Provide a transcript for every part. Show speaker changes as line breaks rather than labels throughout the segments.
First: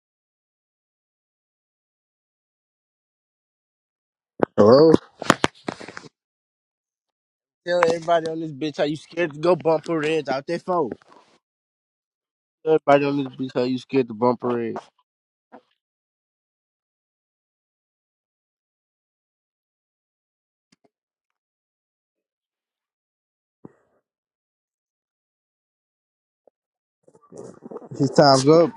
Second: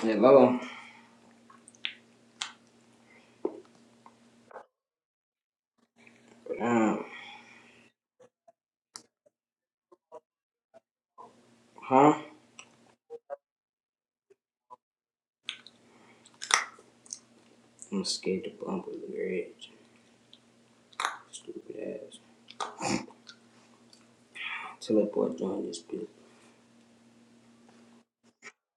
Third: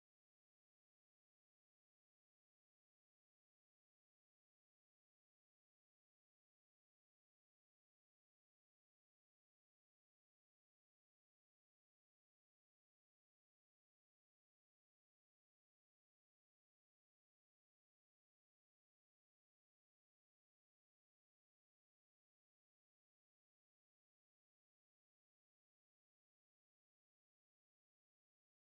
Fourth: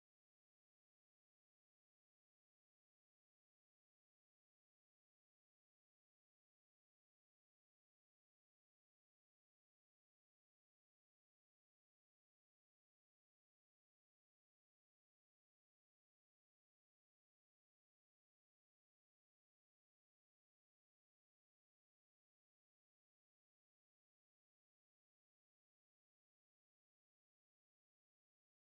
Hello.
Hello?
Um,
Tell everybody on this bitch how you scared to go bump a red out their phone.
huh?
Tell Everybody on this bitch how you scared to bump a red.
I'm scared to bump with the bridge. Stupid ass. Teleport join this bitch.
His time's up.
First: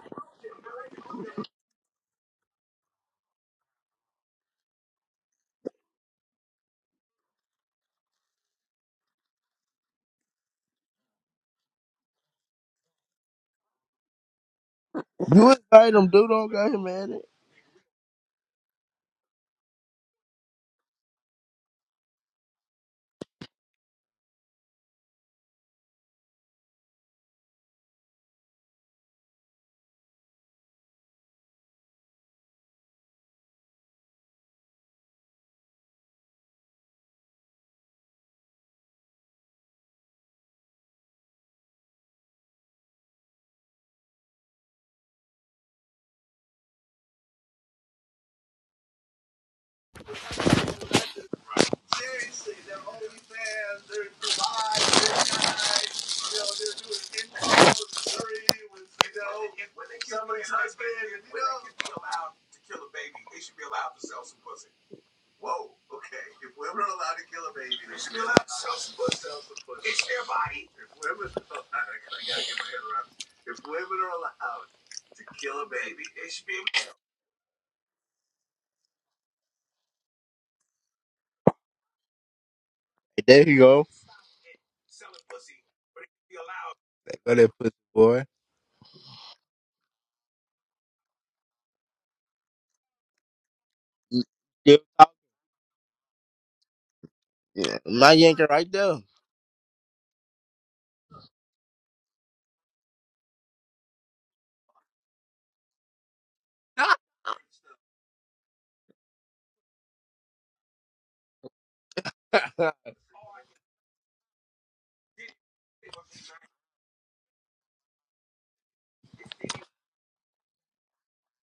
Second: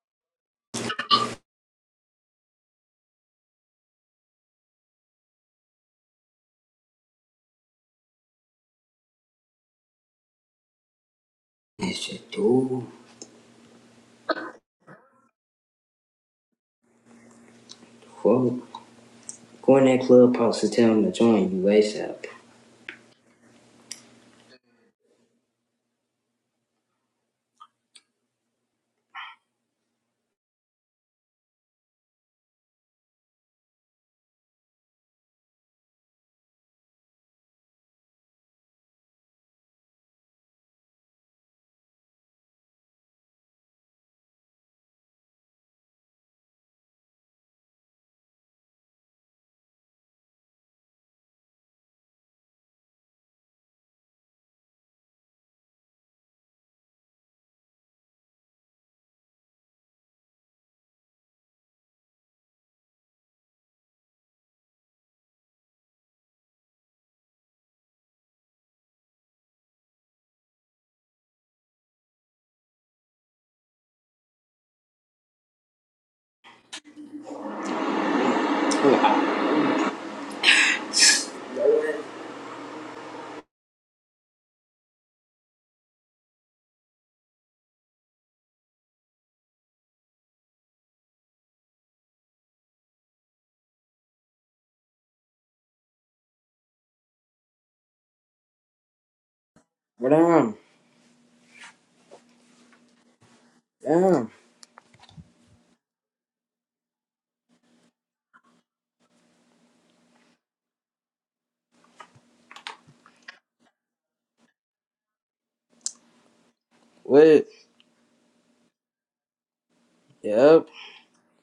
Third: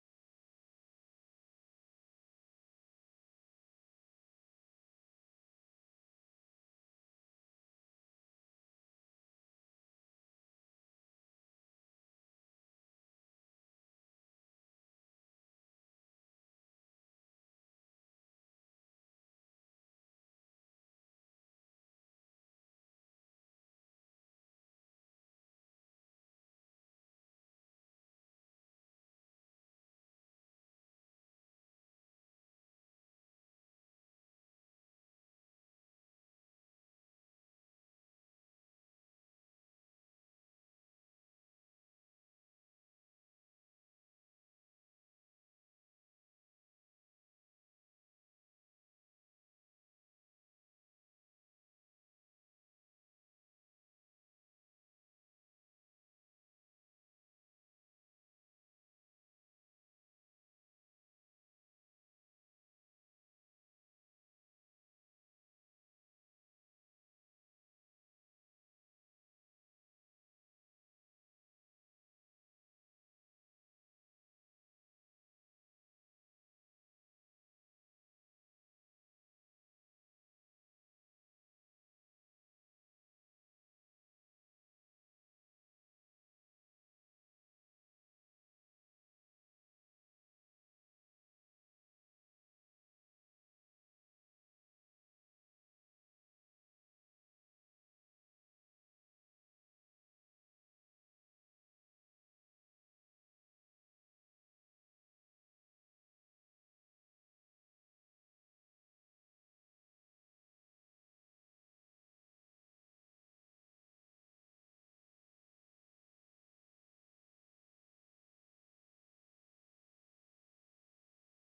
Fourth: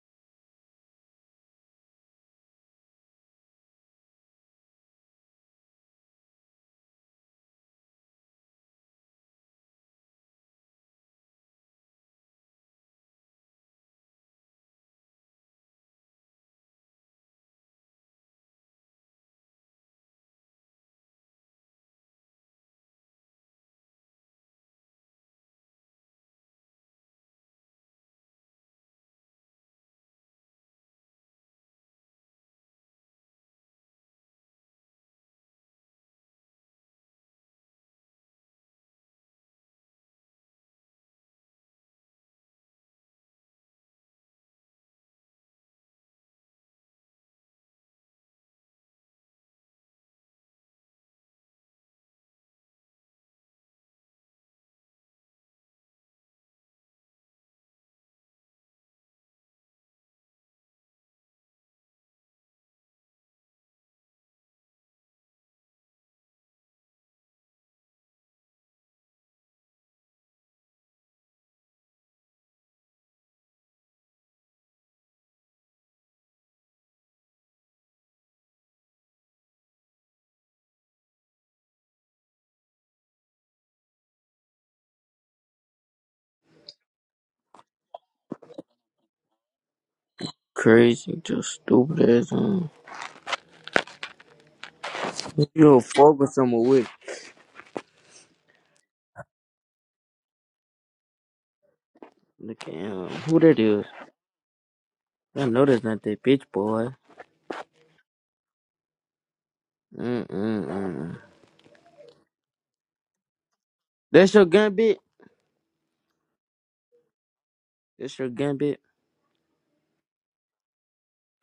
That shit, dude.
You invite him, dude. Don't got him at it.
Fuck. Go in that clubhouse and tell him to join you ASAP.
Hey, There you go. There go that pussy boy.
Crazy, just stupid ass. Um,
You Still talking.
you do fuck with someone with.
Yeah, My yanker right there.
What down?
Look at him. Who that is?
Down.
I know that's not that bitch, boy. Mm-mm-mm. That's your gun, bitch.
What?
That's your gun, bitch.
Yep.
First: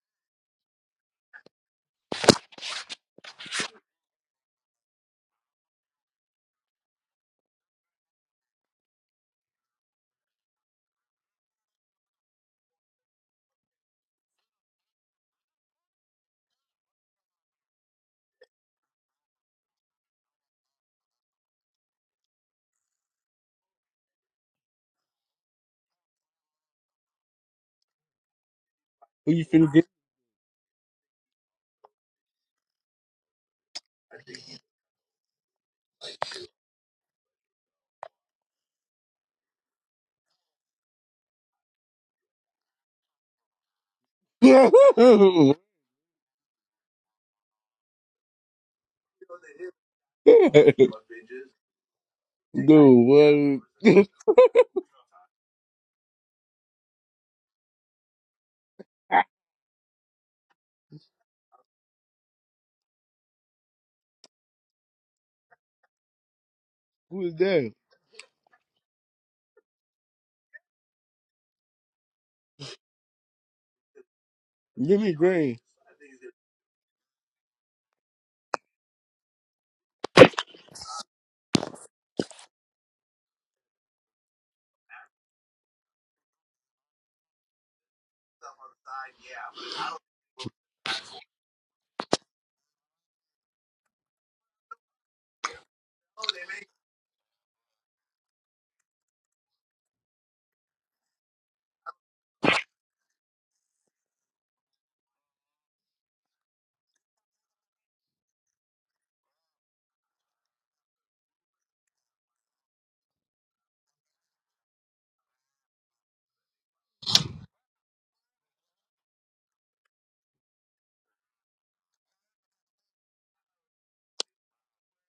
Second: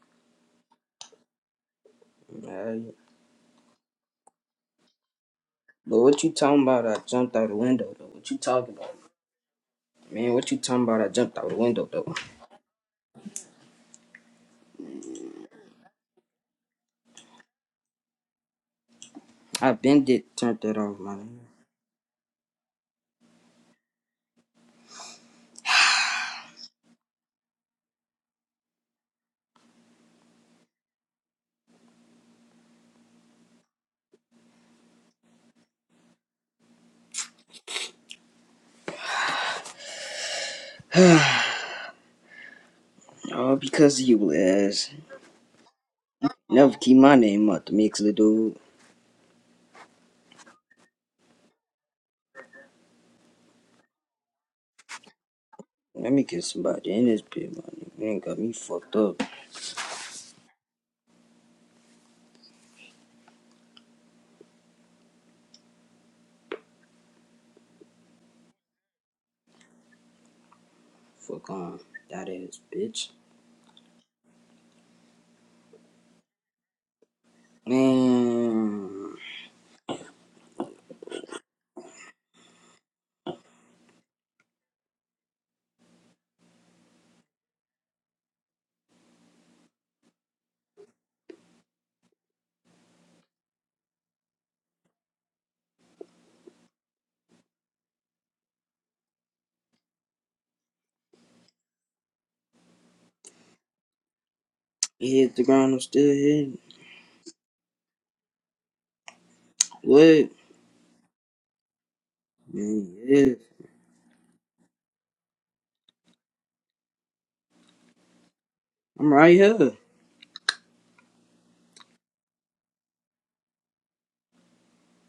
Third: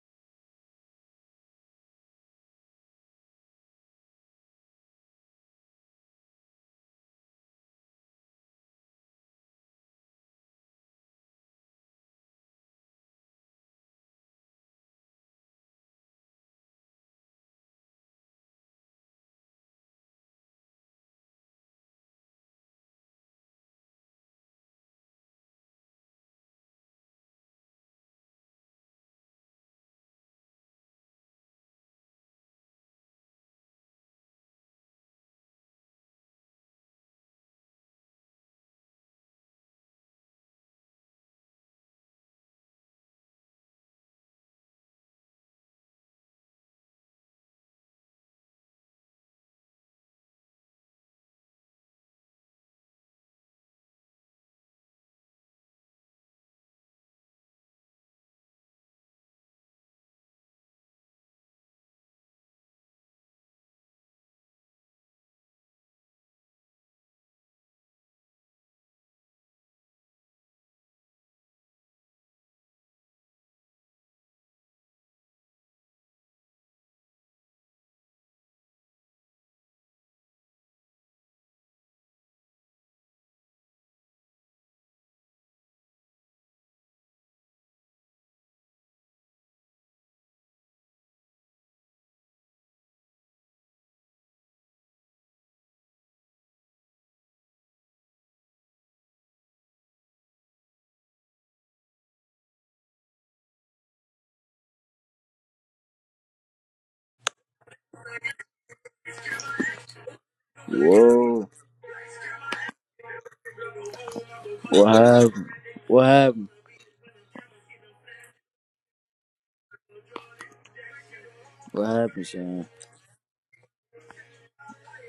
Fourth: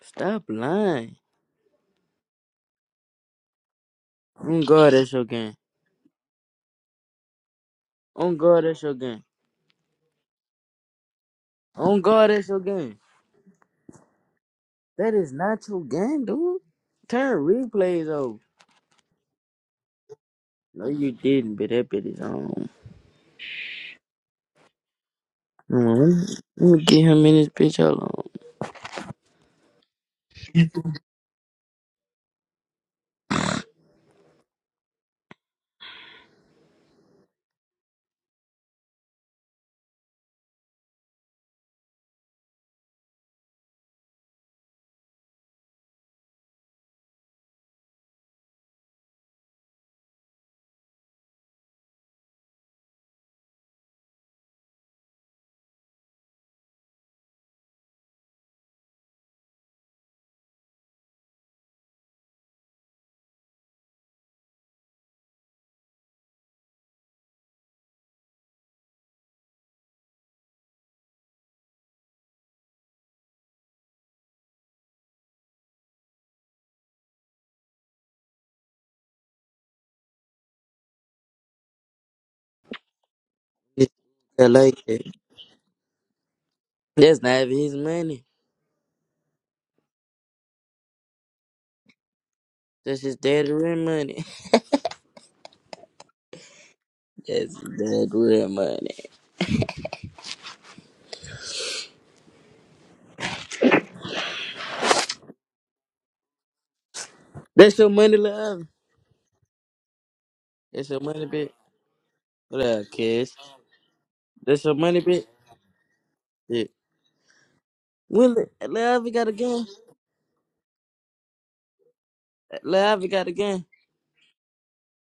Stop lying.
Man.
On God, that's your gun.
But what you talking about? I jumped out the window though. What
On
you
God,
talking
that's your
about?
gun.
Man, what you talking about? I jumped out the window
On
though.
God, that's your gun. That is not your gun, dude. Turn replays off.
I been did turned that
No,
off,
you
my
didn't,
nigga.
but that bitch is on. Mm, Let me let me get him in this bitch. Hold on.
Who you finna
Oh, because of you,
get?
ass. Never keep my name out the mix, little dude.
Dude, what?
Let me get somebody in this bitch, my nigga. You ain't got me fucked up.
Who is that?
Fuck on. That ass bitch.
Give me green.
Man.
I like that. That's not even his money. That's just dead real money. That's dead real money.
He hit the ground, I'm still hitting.
That's your money, love.
What?
That's your money,
Whoa.
bitch. What up,
Man,
kids?
yeah.
That's your
What
money, bitch.
happened? What happened?
Yeah. When love, we
I'm
got a
right
gun.
here.
What happened, Shane?
Love, we got a gun.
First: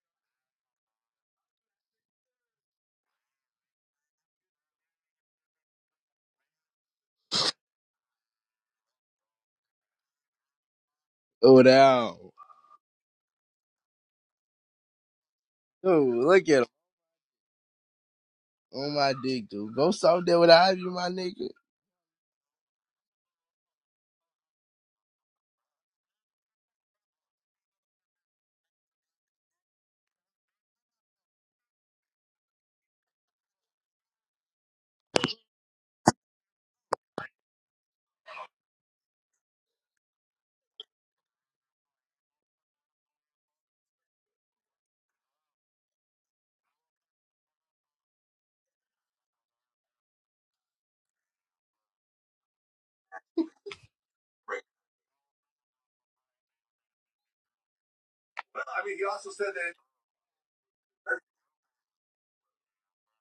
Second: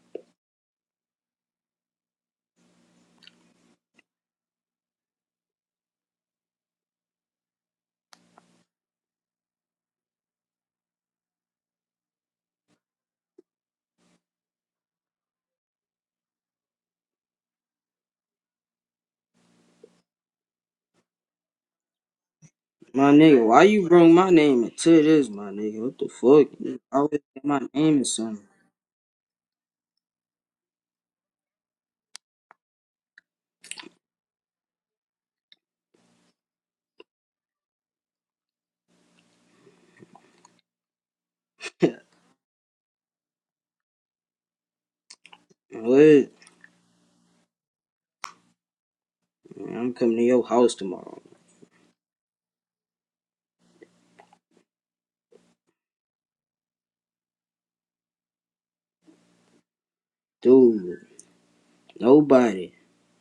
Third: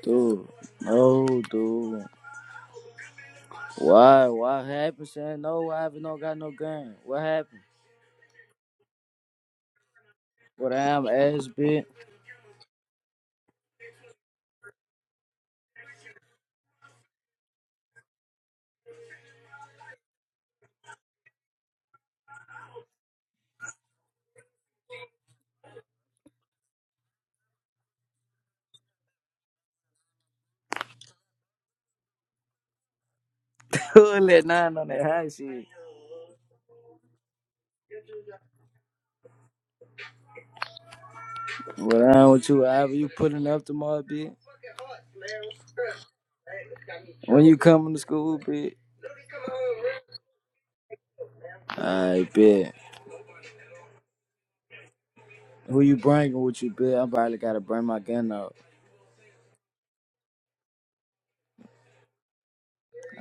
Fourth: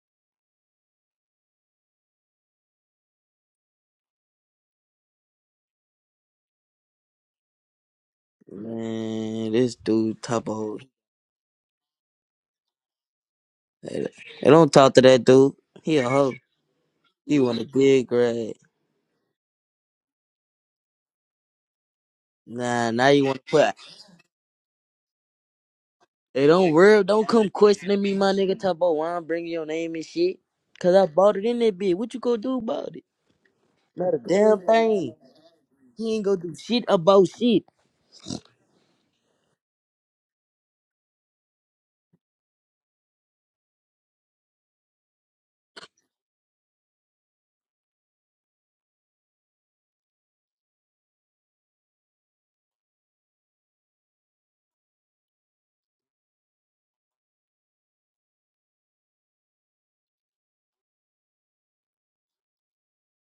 Dude. No, dude. Why? What happened, Shane? No, what happened? Don't got no gun. What happened?
Man, this dude top of
What
hoe.
I'm ass
Oh,
bit?
now.
Hey, hey, don't talk to that dude. He a
Dude,
hoe.
look at him.
He want a big grade.
On my dick, dude. Go solve that with an Ivy, my nigga.
Nah, now
My
you want to
nigga, why
put.
you bring my name into this, my nigga? What the
Hey,
fuck?
don't
You
worry.
always
Don't
get
come
my name
questioning
in
me, my
something.
nigga. Talk about why I'm bringing your name and shit. Cause I bought it in that bitch. What you gonna do about it? Not a
Who let
damn
nine on that
thing.
high shit?
He ain't gonna do shit about shit.
What I'm with you, Ivy? You putting up tomorrow, bit?
What?
When you coming to school, bit?
Man, I'm coming to your house tomorrow.
I bet. Who you bringing with you, bit? I probably gotta bring my gun out.
Dude, nobody.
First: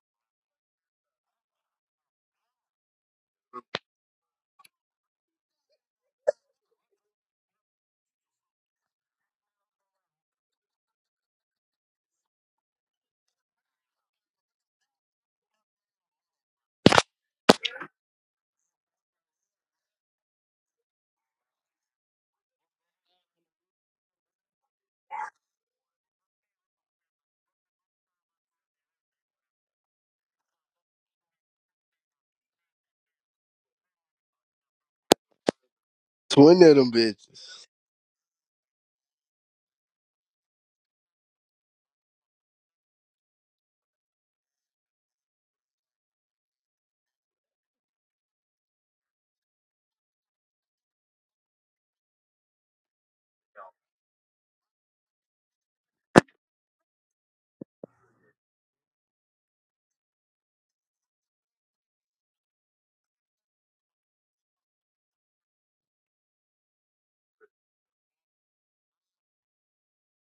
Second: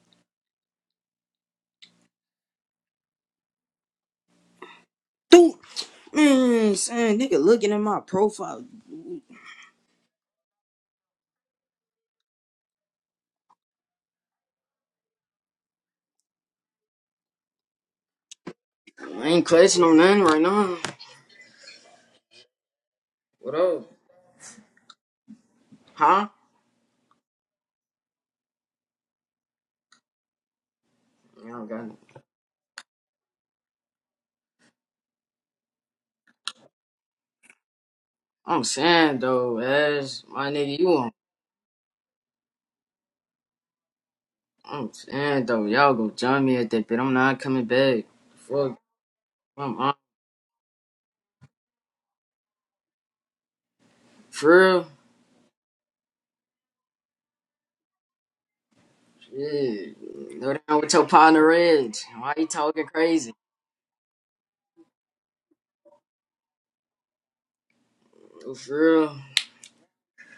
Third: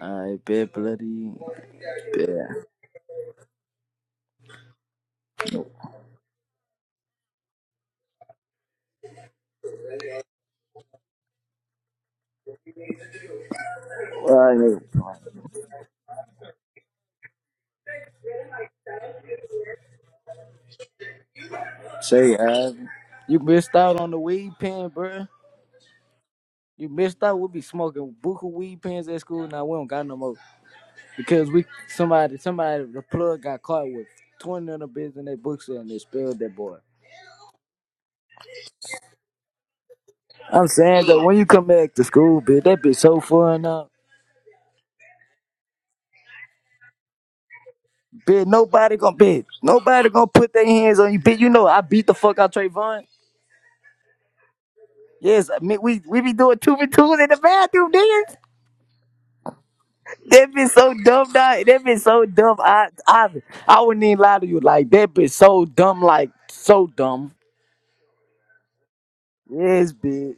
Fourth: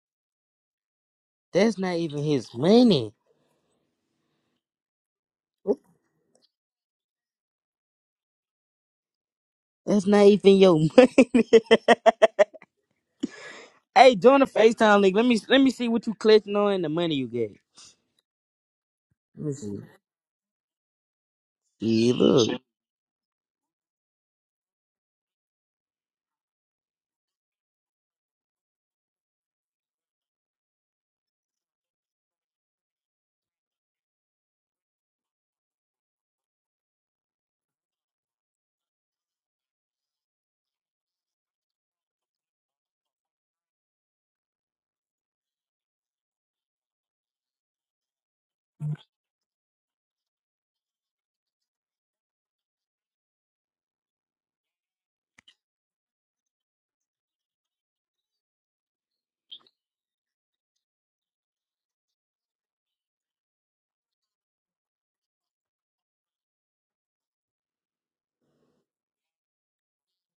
I bet, bloody.
That's not even his
Bet.
money.
Dude, man, son, nigga looking at my profile.
That's not even your money. hey, join the
Why?
FaceTime link. Let me let me see what you clutching on and the money you gave.
I ain't
Let me see.
clutching on nothing right now.
Yeah,
Say,
look.
uh, you
What
missed
up?
out on the weed pen, bruh.
Huh?
You missed out. We be smoking buku weed pens at school. Now we don't got no more
I
because we
don't got.
somebody somebody the plug got caught with twenty of the bitch in their books and they spilled that
Twin of
boy.
them bitches.
I'm saying though, as my
I'm
nigga, you
saying
on.
that when you come back to school, bitch, that bitch so fun now.
I'm saying though, y'all go join me at that bit. I'm not coming back.
Bitch,
Fuck,
nobody gonna bitch.
I'm on.
Nobody gonna put their hands on you, bitch. You know I beat the fuck out Trayvon.
For real?
Yes, I mean, we we be doing two v twos in the bathroom, nigga.
Shit.
That
Go
bitch
down with
so
your
dumb, dog.
partner
That
Reg.
bitch so
Why you
dumb.
talking
I, I,
crazy?
I wouldn't even lie to you. Like that bitch so dumb, like so dumb.
For real?
Yes, bitch.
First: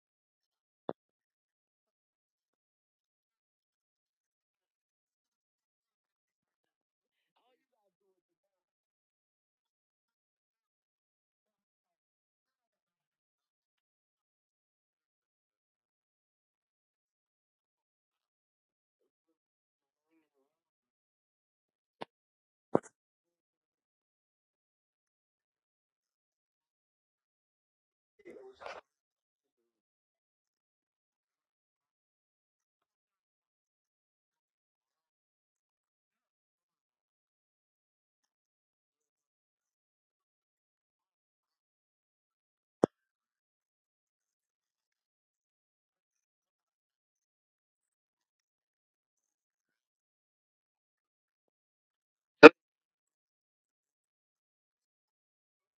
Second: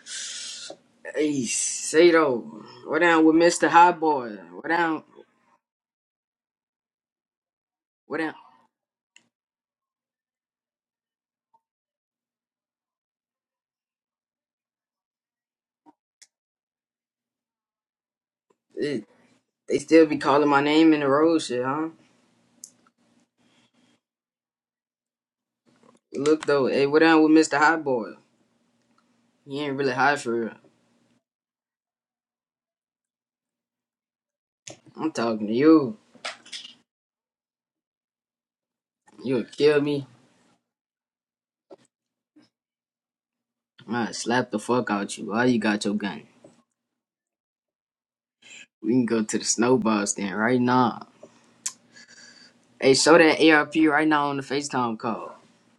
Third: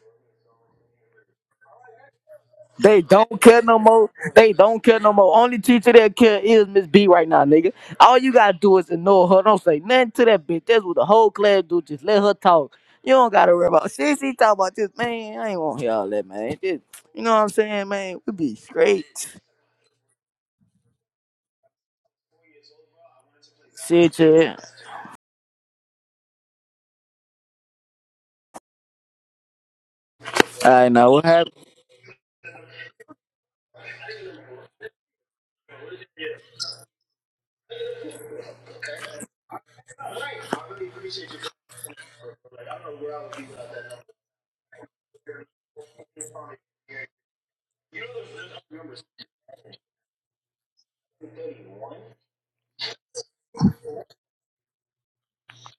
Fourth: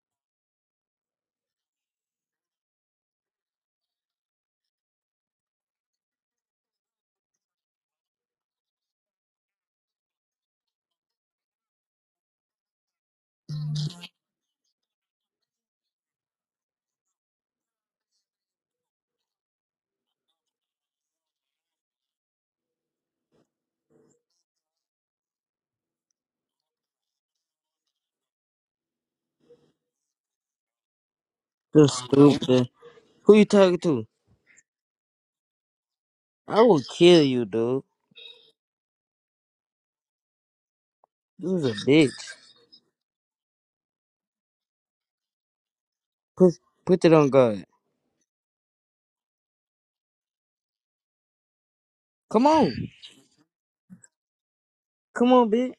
Hey, say though, what
They
down with
don't care
Mr.
no
Hot
more.
Boy?
They
What
don't care
down?
no more. Only teacher that care is Miss B right now, nigga. All
What
you
down?
gotta do is ignore her. Don't say nothing to that bitch. That's what the whole class do. Just let her talk. You don't gotta worry about shit. She talk about this, man. I ain't want to hear all that, man. Just, you know what I'm saying, man? We be
Hey,
straight.
they still be calling my name in the road shit, huh?
Shit, yeah.
Look though, hey, what down with Mr. Hot Boy? He ain't really hot for real.
I know what happened.
you stupid. Who you talking to?
I'm talking to you.
I will kill you, dude.
You'll kill me.
You was a bitch.
Man, slap the fuck out you. Why you got your gun?
Put put it on God.
We can go to the snowball stand right now.
Come on.
Hey, show that ARP right now on the FaceTime
Come
call.
on, bitch.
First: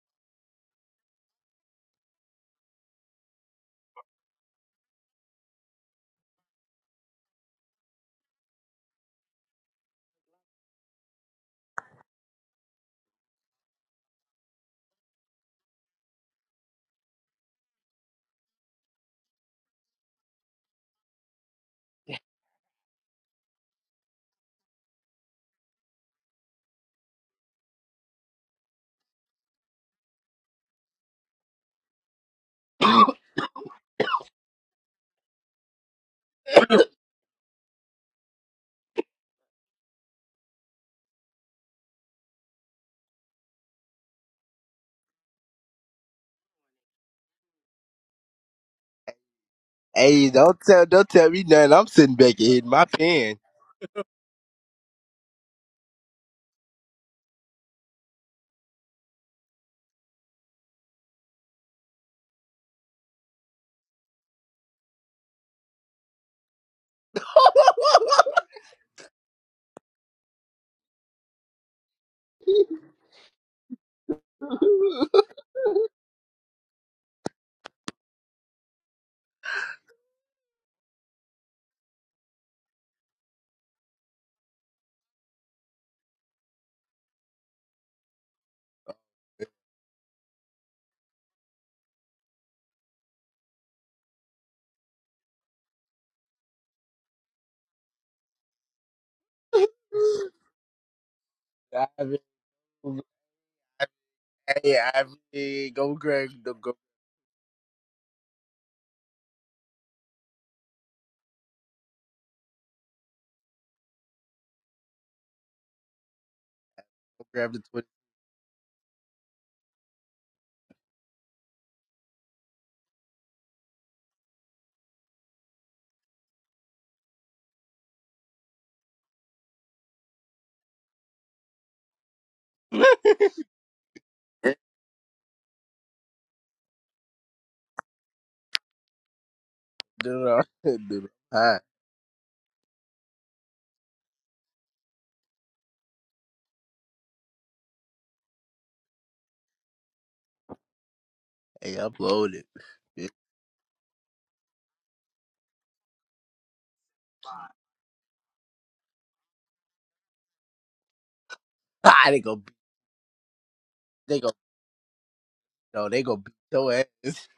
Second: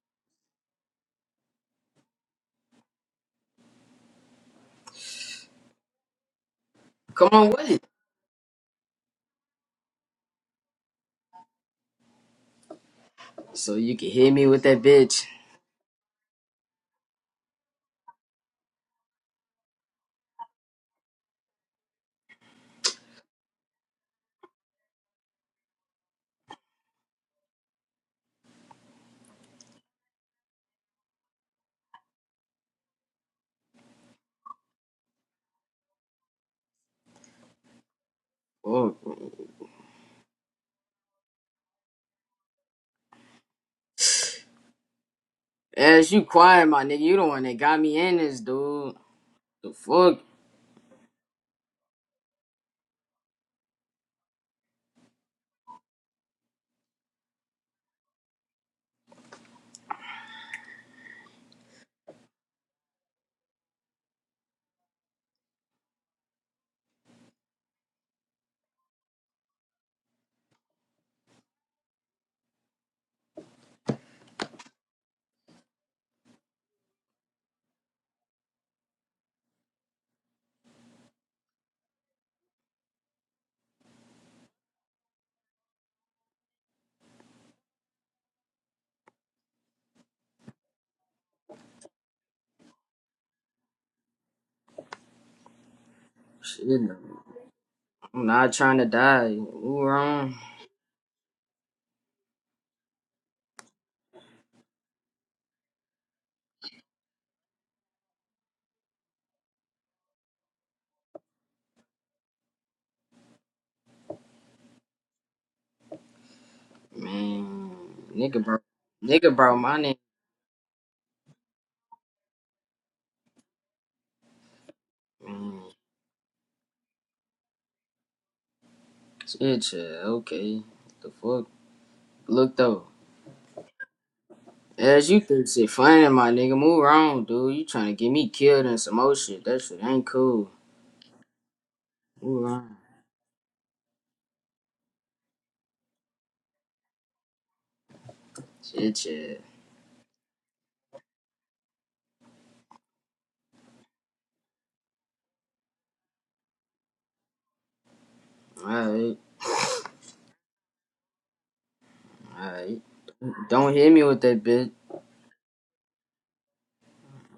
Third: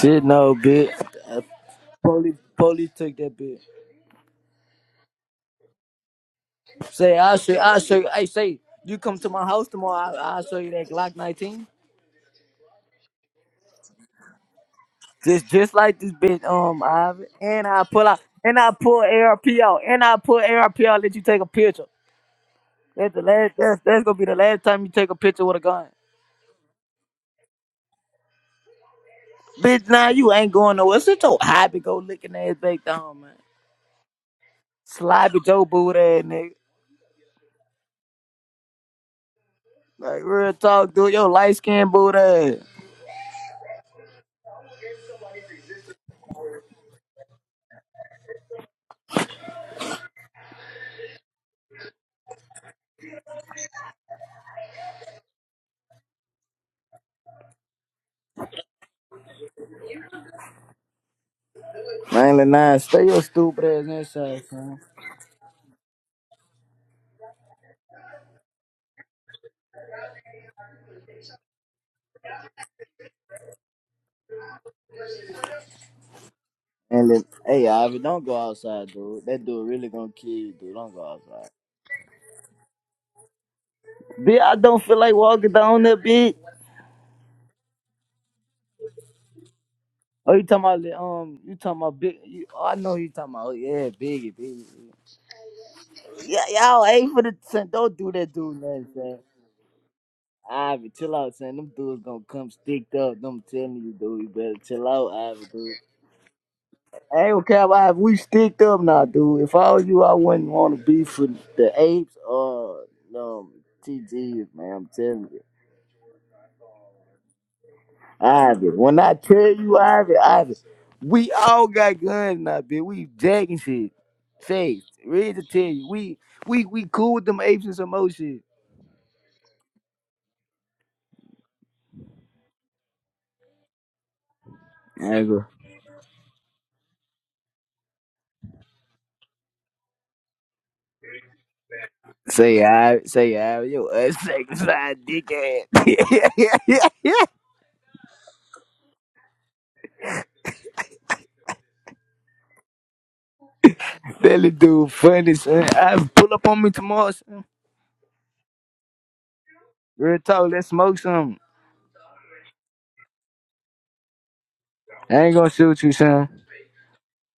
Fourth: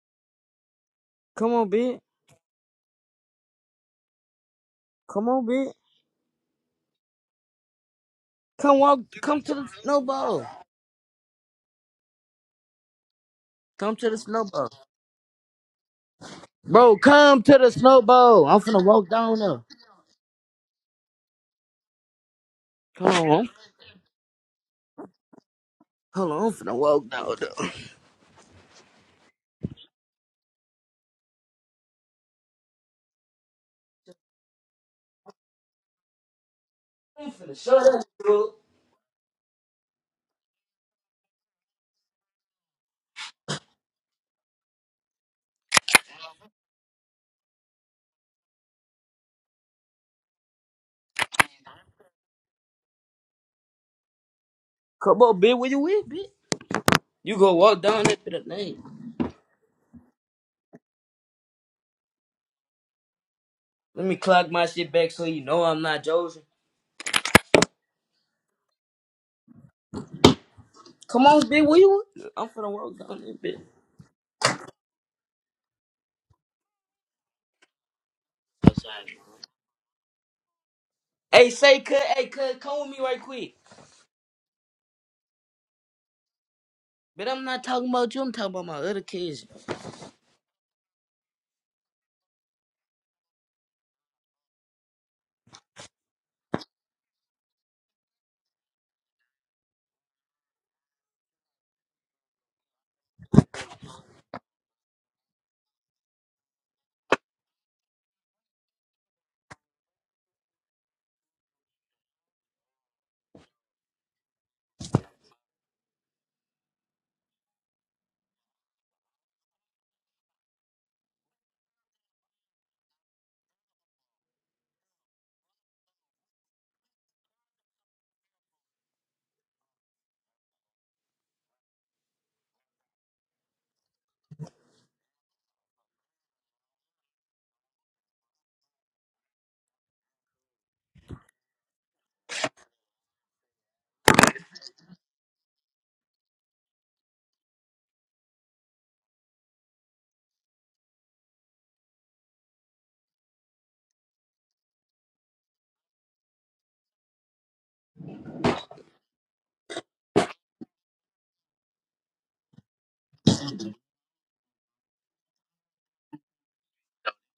Shit, no, bitch.
Come on, bitch.
Police, police took that bitch.
Come on, bitch.
Say,
Come
I'll
on
show you,
with
I'll
it.
show you. Hey, say,
Come walk
you come to
come
my
to the
house tomorrow, I, I'll
snowball.
show you that Glock 19.
So
Come
you
to
can
the
hit me with
snowball.
that bitch.
Just just like this bitch, um,
Bro,
Ivy.
come to
And
the
I pull out,
snowball.
and
I'm
I
finna
pull
walk down
ARP
there.
out, and I pull ARP out, let you take a picture. That's the
Come on,
last, that's, that's gonna be the last time you take a picture with a gun.
Hold on, I'm finna walk down there.
Bitch, nah, you ain't going nowhere. Sit your hobby go licking ass back down, man. Sloppy Joe boot ass nigga.
I'm finna show that girl.
Oh.
Like real talk, dude. Yo, light skin boot ass.
As you quiet, my nigga. You the one that got me in this, dude. The fuck?
Hey, don't tell don't tell me nothing. I'm sitting back here hitting my pen.
Come on, bitch, where you with, bitch? You go walk down that for the name.
Man, nah, stay your stupid ass
Let me
inside,
clock my
son.
shit back so you know I'm not joking. Come on, bitch, where you with? I'm finna walk down that bitch.
And then, hey, Ivy, don't go outside, dude. That dude really gonna kill you, dude. Don't go
Hey,
outside.
say cut, hey, cut, come with me right quick.
Bitch, I don't feel like walking down that bitch.
But I'm not talking about you, I'm talking about my other kids.
Oh, you talking about the, um? You talking about big? You, oh, I know who you talking about. Oh, yeah, Biggie, Biggie. Biggie. Yeah,
Shit,
y'all
no.
ain't for the son. Don't do
I'm
that,
not
dude.
trying to
Nothing, son.
die. Who wrong?
Ivy, chill out, son. Them
I
dudes
mean,
gonna come sticked up. Them telling you, dude. You better
hey,
chill
I
out, Ivy, dude.
mean, go grab the go
I ain't okay, about Ivy. We sticked up now, dude. If I was you, I wouldn't want to be for the apes or um TGs, man. I'm telling you.
grab
Man.
the Twitter.
Nigga, bro.
Ivan, when I
Nigga,
tell
bro, my
you,
nigga.
Ivan, Ivan, we all got guns now, bitch. We jacking shit. Say, ready to
Man.
tell you, we we we cool with them apes and some more shit.
Shit, yeah, okay. The fuck? Look, though. As you
Ivan,
think shit funny, my nigga. Move around, dude. You trying to get me killed and some more shit. That shit ain't
Dude, I'm-
cool.
dude, I'm hot.
Move
say,
around.
Ivan, say, Ivan, yo, us second side dick ass. that
Shit, shit.
Hey, upload it. It's
little dude funny, son. Ivan, pull up on me tomorrow, son.
Alright.
Real talk, let's smoke some.
hot. They go
Alright. Don't hit me
they
with
go
that bitch.
I ain't gonna shoot
no,
you,
they go
son.
beat your ass.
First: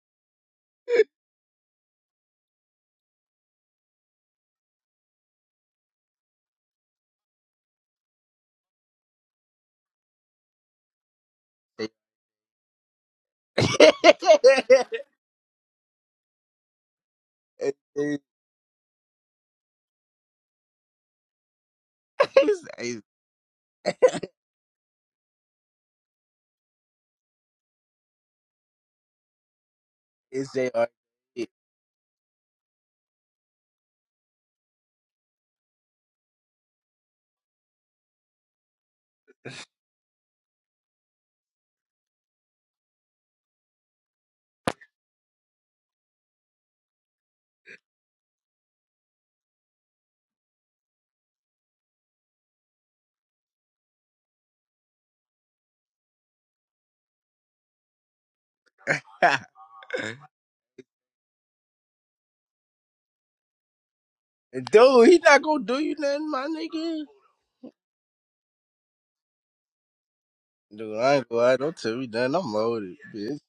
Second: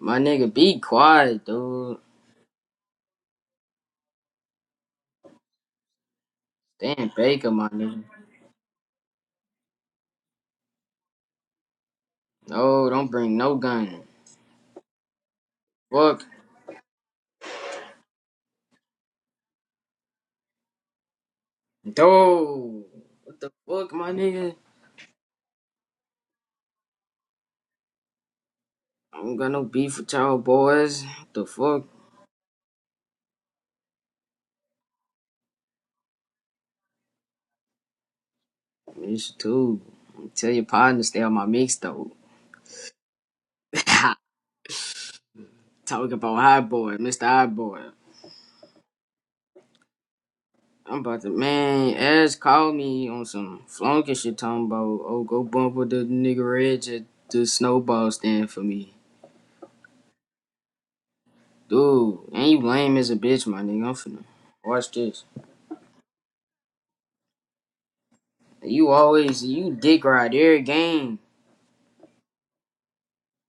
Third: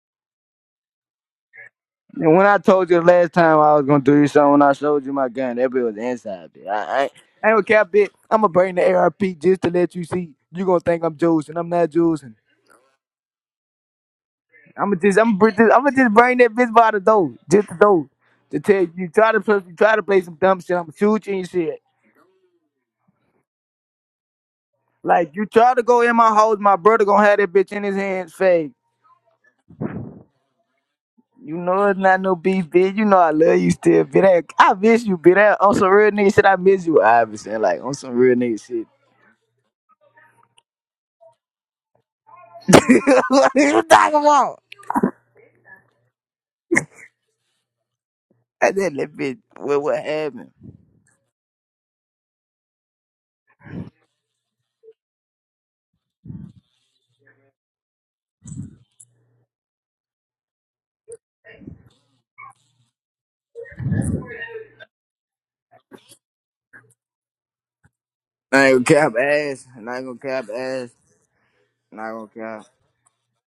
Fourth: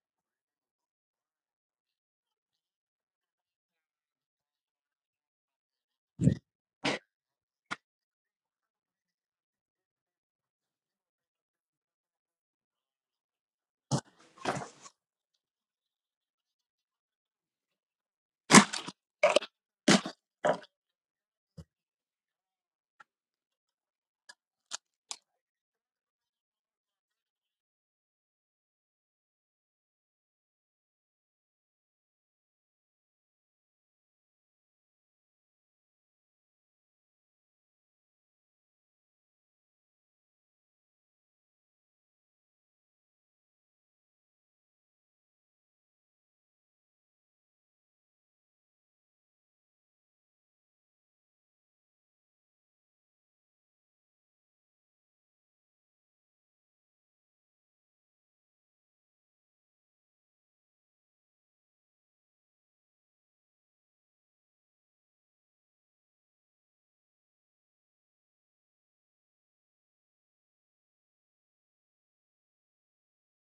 My nigga, be quiet, dude.
And when I told you the last time I was gonna do you something, when I showed you my gun, that bit was inside bitch. I, I,
Damn
ain't- I
Baker,
ain't gonna
my
cap
nigga.
it. I'ma bring the ARP just to let you see. You gonna think I'm juicing. I'm not juicing.
No, don't bring no gun.
it's,
I'ma just, I'ma br- just, I'ma just
Fuck.
bring that bitch by the door, just the door,
it's,
to tell you. You try to play, you try to play some dumb shit. I'ma shoot you and shit.
Dude.
hey,
What the fuck, my nigga?
Like you try to go in my house, my brother gonna have that bitch in his hands, fake.
I don't got no beef with y'all
it's JR.
boys. What the
You
fuck?
know it's not no beef, bitch. You know I love you still, bitch. I I miss you, bitch. On some real nigga shit, I miss you, obviously. Like on some real nigga shit.
It's too. Tell your partner to stay on my mix, though.
what are you talking about?
Talking about high boy, Mr. High boy.
I said that bitch what what happened.
I'm about to man. Ash called me on some flunking shit, talking about oh go bump with the nigga Reg at the snowball stand for me, dude. And you lame as a bitch, my nigga. I'm finna watch
Dude, he
this.
not gonna do you nothing, my nigga.
I ain't
You
gonna cap
always
ass.
you
I
dick
ain't gonna
ride
cap
every
ass.
Dude, I
game.
ain't gonna lie, don't tell me
Not
that.
gonna
I'm
cap.
loaded, bitch.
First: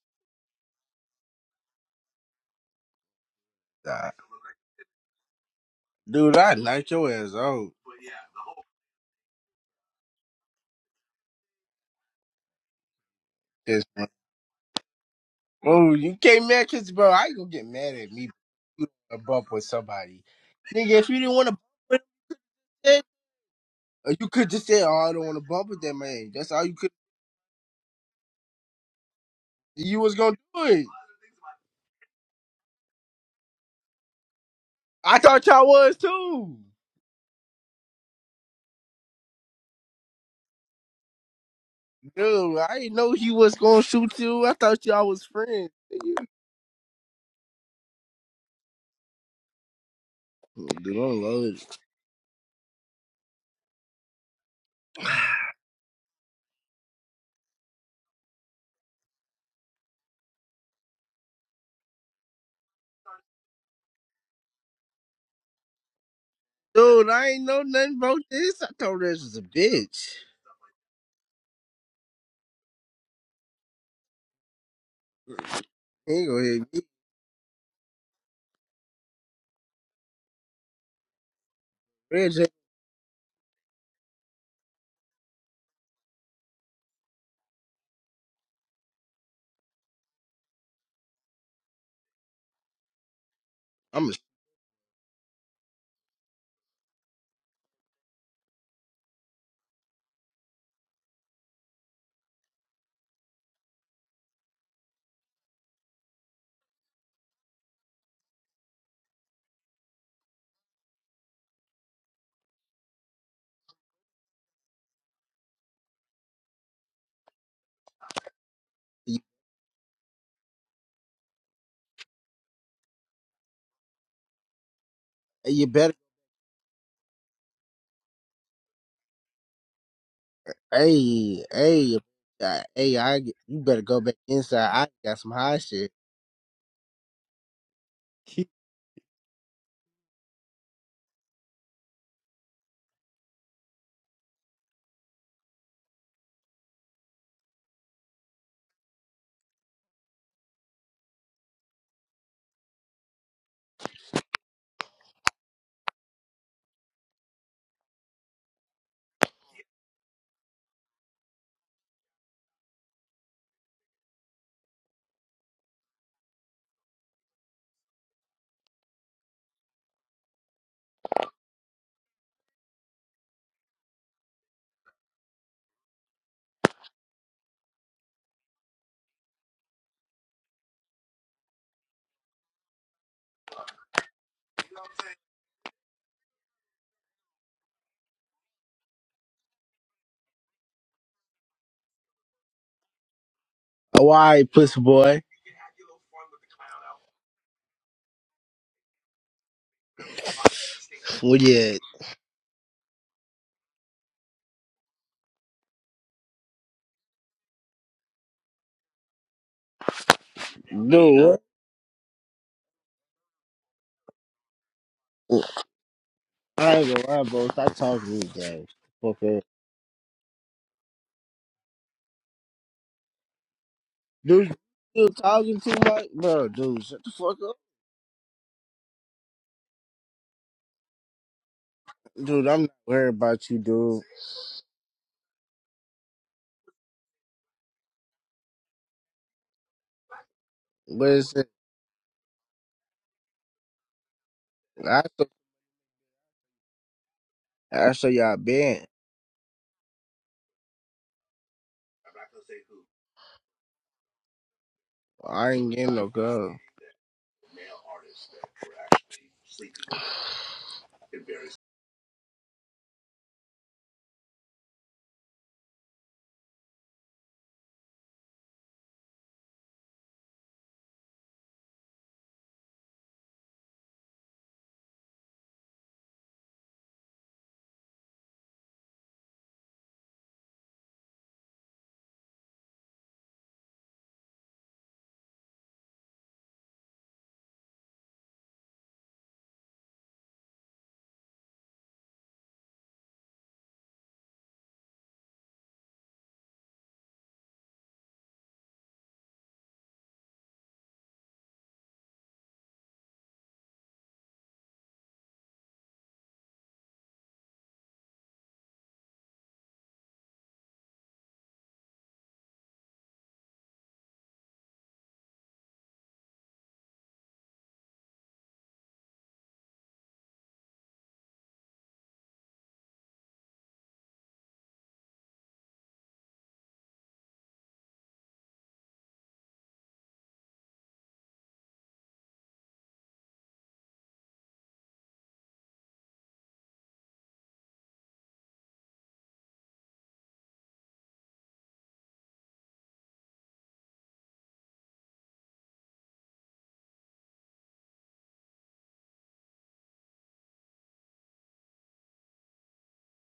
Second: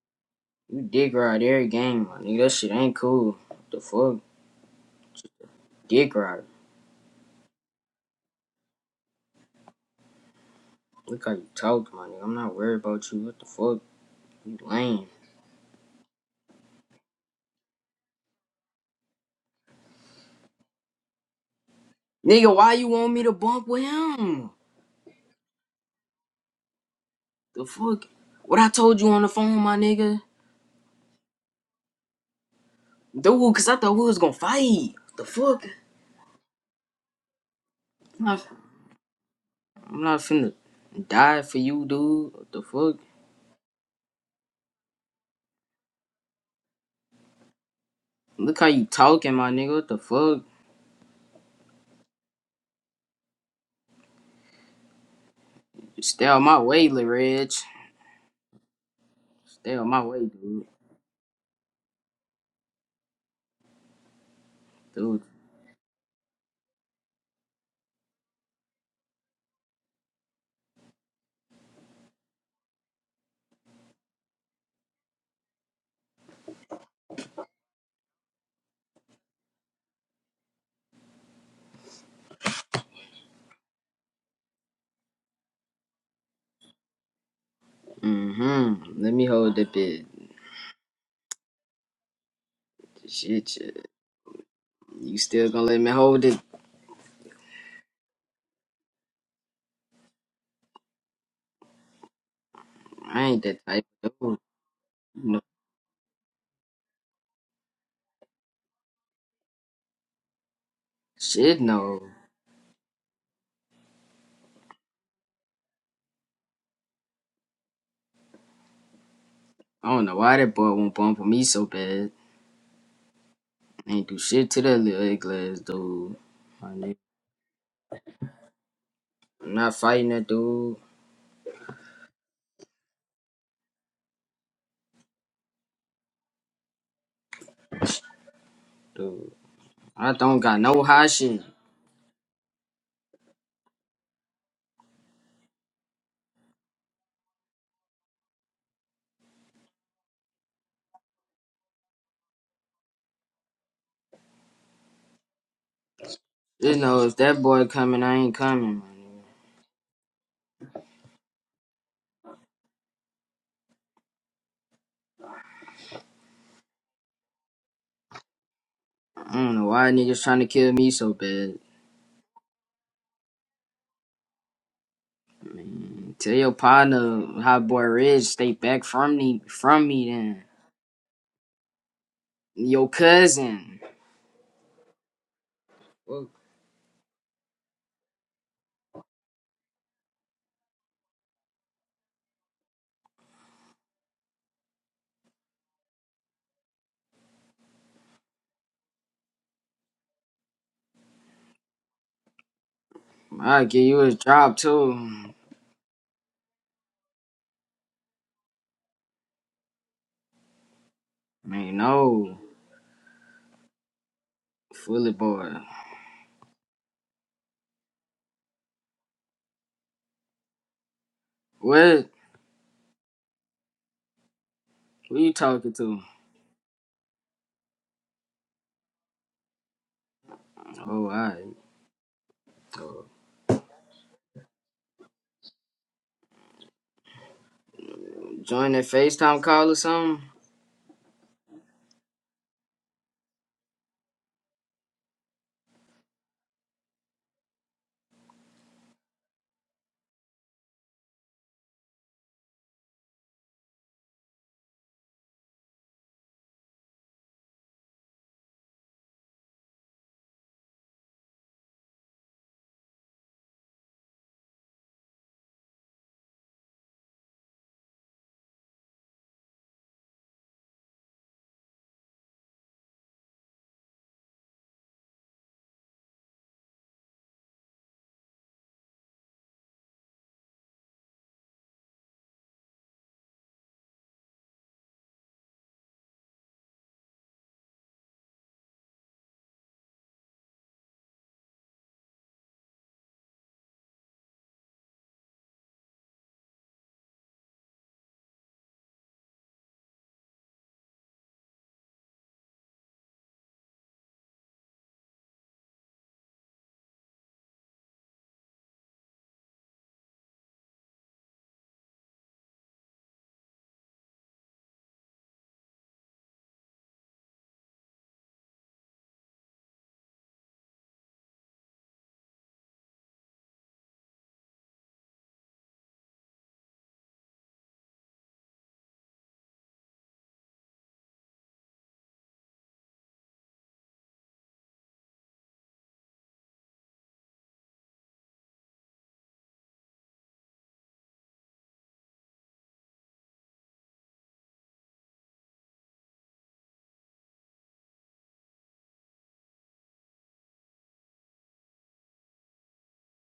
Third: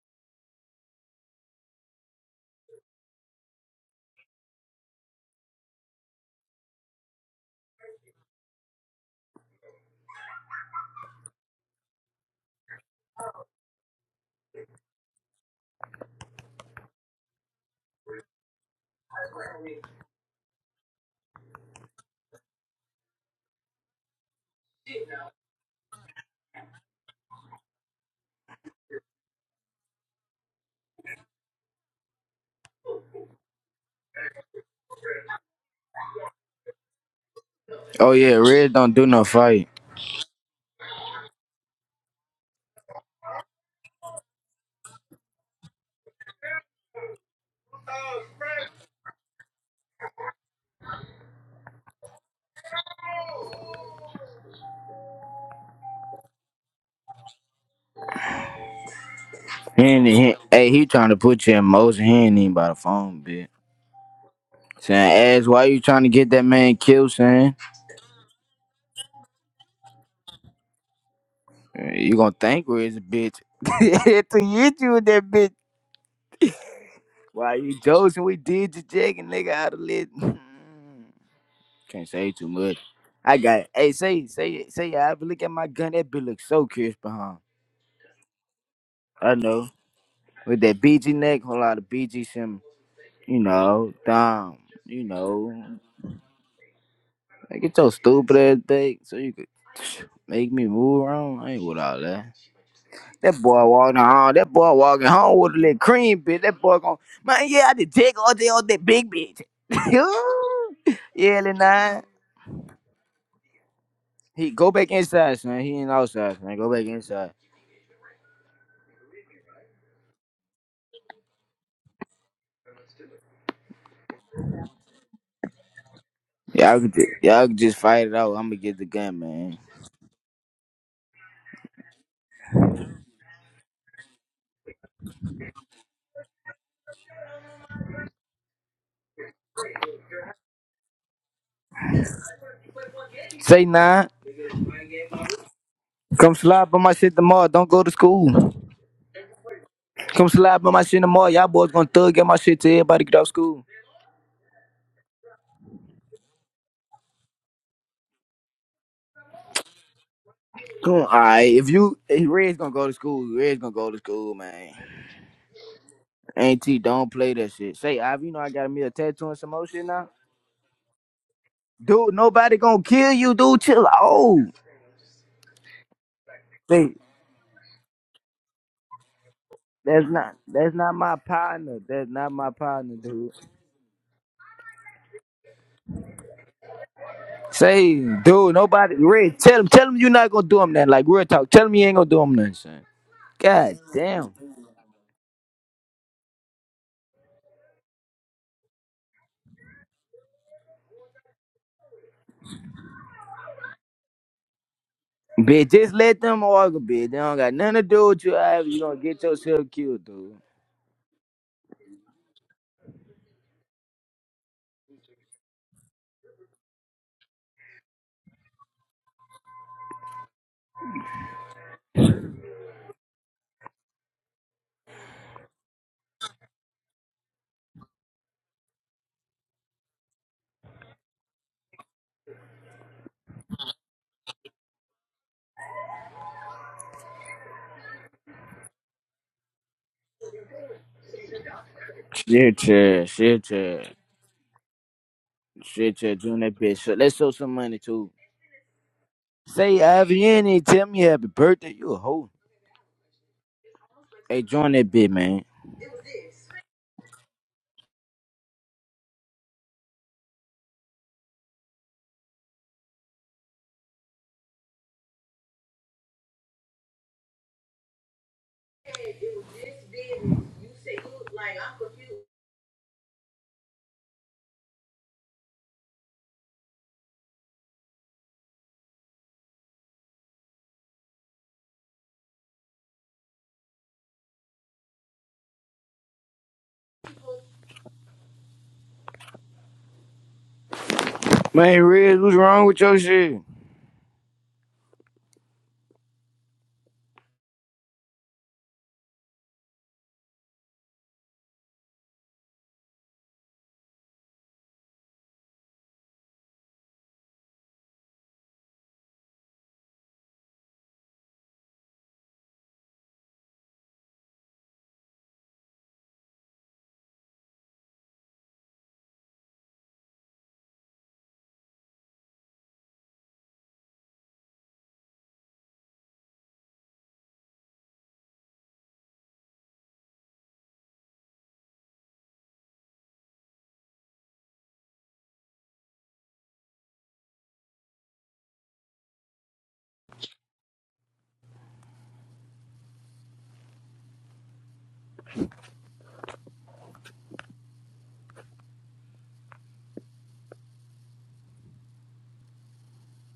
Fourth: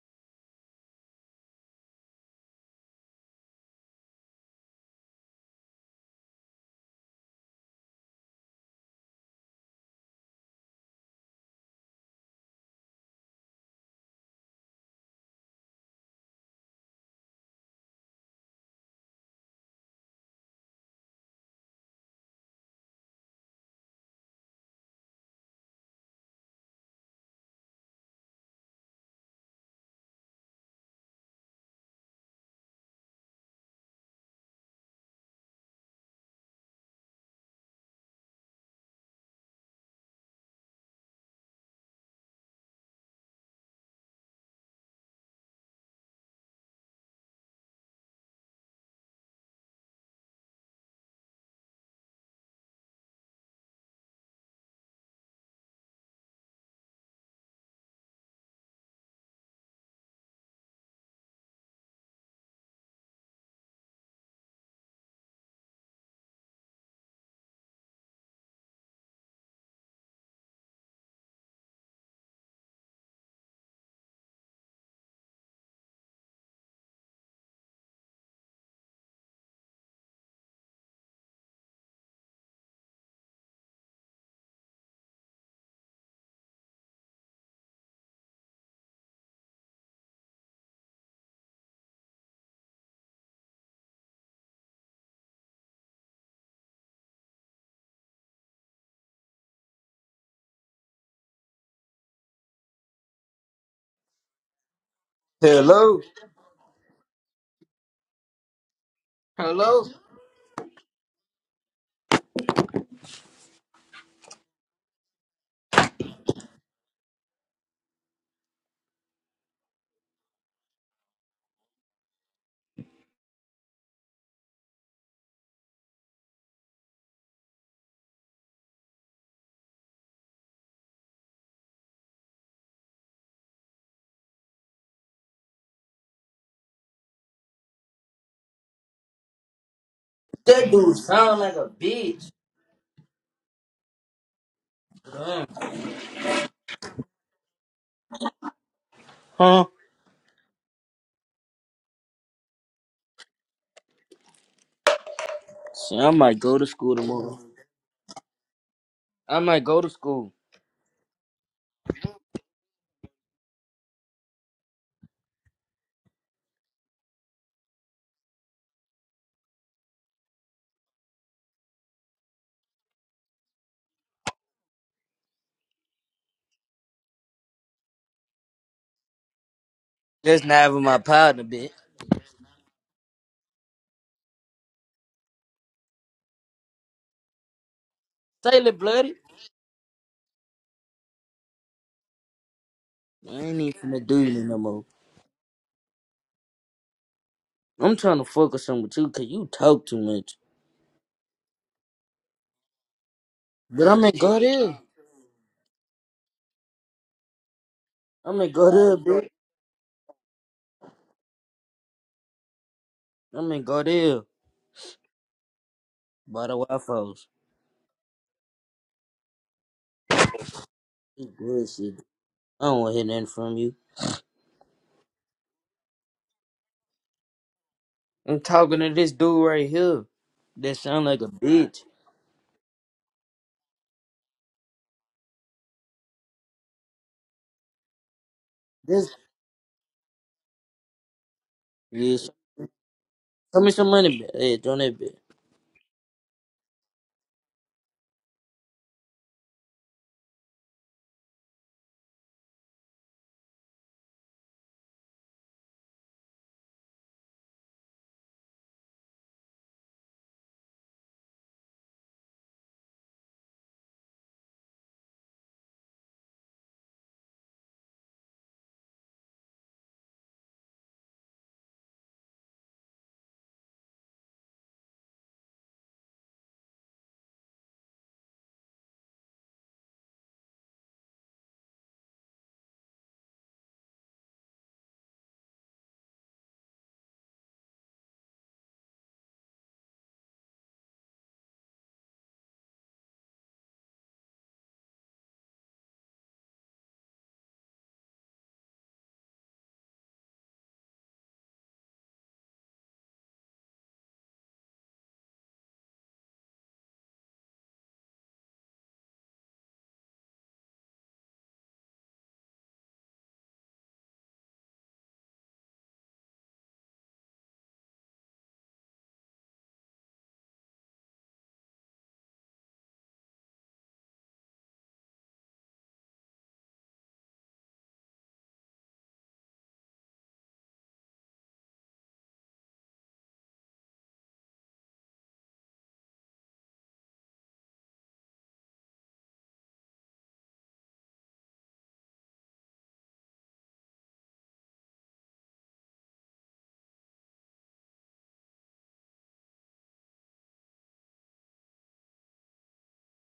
You dick ride every game, my nigga. That shit ain't cool. What the
Nah.
fuck, dick
Dude,
ride.
I knock your ass out.
Look how you talk, my nigga. I'm not worried about you. What the fuck,
This one.
you lame,
Oh, you can't mad because, bro, I ain't gonna get mad at me. You a bump with somebody. Nigga, if you didn't want to bump with
nigga. Why you
that,
want me to bump with
uh, you could
him?
just say, oh, I don't want to bump with that man. That's all you could
The fuck? What I told you on the phone, my
You was
nigga.
gonna do it.
Dude, cause I thought we was gonna fight. What
I
The
thought
fuck?
y'all was too.
Oh
I'm
yeah,
not,
Red don't do no fight.
I'm not finna die for you, dude. What
Dude,
the
I didn't
fuck?
know he was gonna shoot you. I thought y'all was friends.
Look how you talking, my nigga. What the fuck?
Dude, I'm loaded.
Stay out my way, Lil Reg. Stay
He
out my
ain't,
way,
he,
dude.
hey, he trying to put you in motion. He ain't even by the phone, bitch.
Dude.
Saying, ass, why you trying to get that man
Dude,
killed,
I ain't
son?
know nothing about this. I thought this was a bitch.
Uh, You gonna think Red's a bitch. to hit you with that bitch.
He ain't gonna hit me.
Why you joking? We did you jacking nigga out of lit. Can't
Red
say
J,
too much. I got it. Hey, say, say, say, I have a look at my gun. That bitch look so crisp behind.
Mm-hmm. Let me
I
hold the
know.
bitch.
With that BG neck, whole lot of BG sim, you
Shit, shit.
know,
I'm a,
down, you
You still
know.
gonna let me hold it?
Like, get your stupid ass back so you could make me move around. I ain't with all that.
I
That
ain't that
boy
type
walking
of
home,
dude.
that boy walking home
No.
with a little
Hello.
cream bitch. That boy going, man, yeah, I did take all day on that big bitch.
Hello?
yeah, little
Shit, no.
nine. He go back inside, son. He ain't outside, son. Go back inside.
you,
I don't know why that boy won't bump for me so bad. I Ain't do shit to that little egg
Hey,
glass,
you better,
dude. My
Y'all can
nigga.
just, y'all can just fight it out. I'm gonna get the gun,
I'm
man.
not fighting that dude.
hey, hey, uh, hey, I get, you better go back inside. I got some high shit. He-
Dude. I don't got
That
no
dude
hot
sound
shit.
like a bitch.
Say nine. Come slide by my shit tomorrow. Don't go to school.
Huh?
Come slide by my shit tomorrow. Y'all boys gonna thug at my shit till everybody get out of school.
See, I might go to
Just
school
know, if
tomorrow.
that boy coming, I ain't coming, man.
I might go to school.
Come on, alright. If you if Red's gonna go to school, Red's gonna go to school, man. Auntie, don't play that shit. Say, i you know I got me a tattoo
I
and some
don't
more
know
shit
why
now.
niggas trying to kill me so bad.
Dude, nobody gonna kill you, dude. Chill out.
Man, tell your
Say,
partner, hot boy Ridge, stay back from me, from
that's
me
not
then.
Just not
that's
with
not
my
my
partner, bitch.
partner. That's not my
Your
partner, dude.
cousin. Fuck,
Say,
Say
dude,
it
nobody.
bloody.
Red, tell him, tell him you're not gonna do him nothing. Like real talk, tell him you ain't gonna do him nothing, son.
I ain't
God
even finna
Oh, all
do
damn,
you
right,
no more.
pussy boy.
I'm trying to focus on with you because you talk too much.
Well, yeah,
I'll give
But
you
I'm
his
in God
job
here.
too.
bitch, just let them argue, bitch. They don't got nothing to do with you.
I'm in
however
God
You gonna
here, bro.
get yourself killed, dude.
dude.
Man, no.
I'm in God here.
Fully
what?
boy.
By the
I
Wi
ain't gonna
Fi's.
lie, bro. Stop talking to me, gang. Fuck up.
Bullshit.
What?
I don't want to hear nothing from you.
Dude, you
Who you
talking
talking
too
to?
much, bro. Dude, shut the fuck up,
I'm talking to this dude right here. That sound
Oh,
like a
alright.
bitch.
dude. I'm not worried about you, dude.
Join that
This.
FaceTime call or something?
But it's
Yeah. sh-
Shit, yeah, shit,
Tell me
yeah,
some money, bitch. Hey, join that
I
bitch.
show,
shit, yeah. Doing that bitch. So let's show some money
I show
too.
y'all been.
Say, Ivy, you ain't even tell me happy birthday. You a hoe. Hey, join that bitch, man.
I ain't getting no girl.
Man, Red, what's wrong with your shit?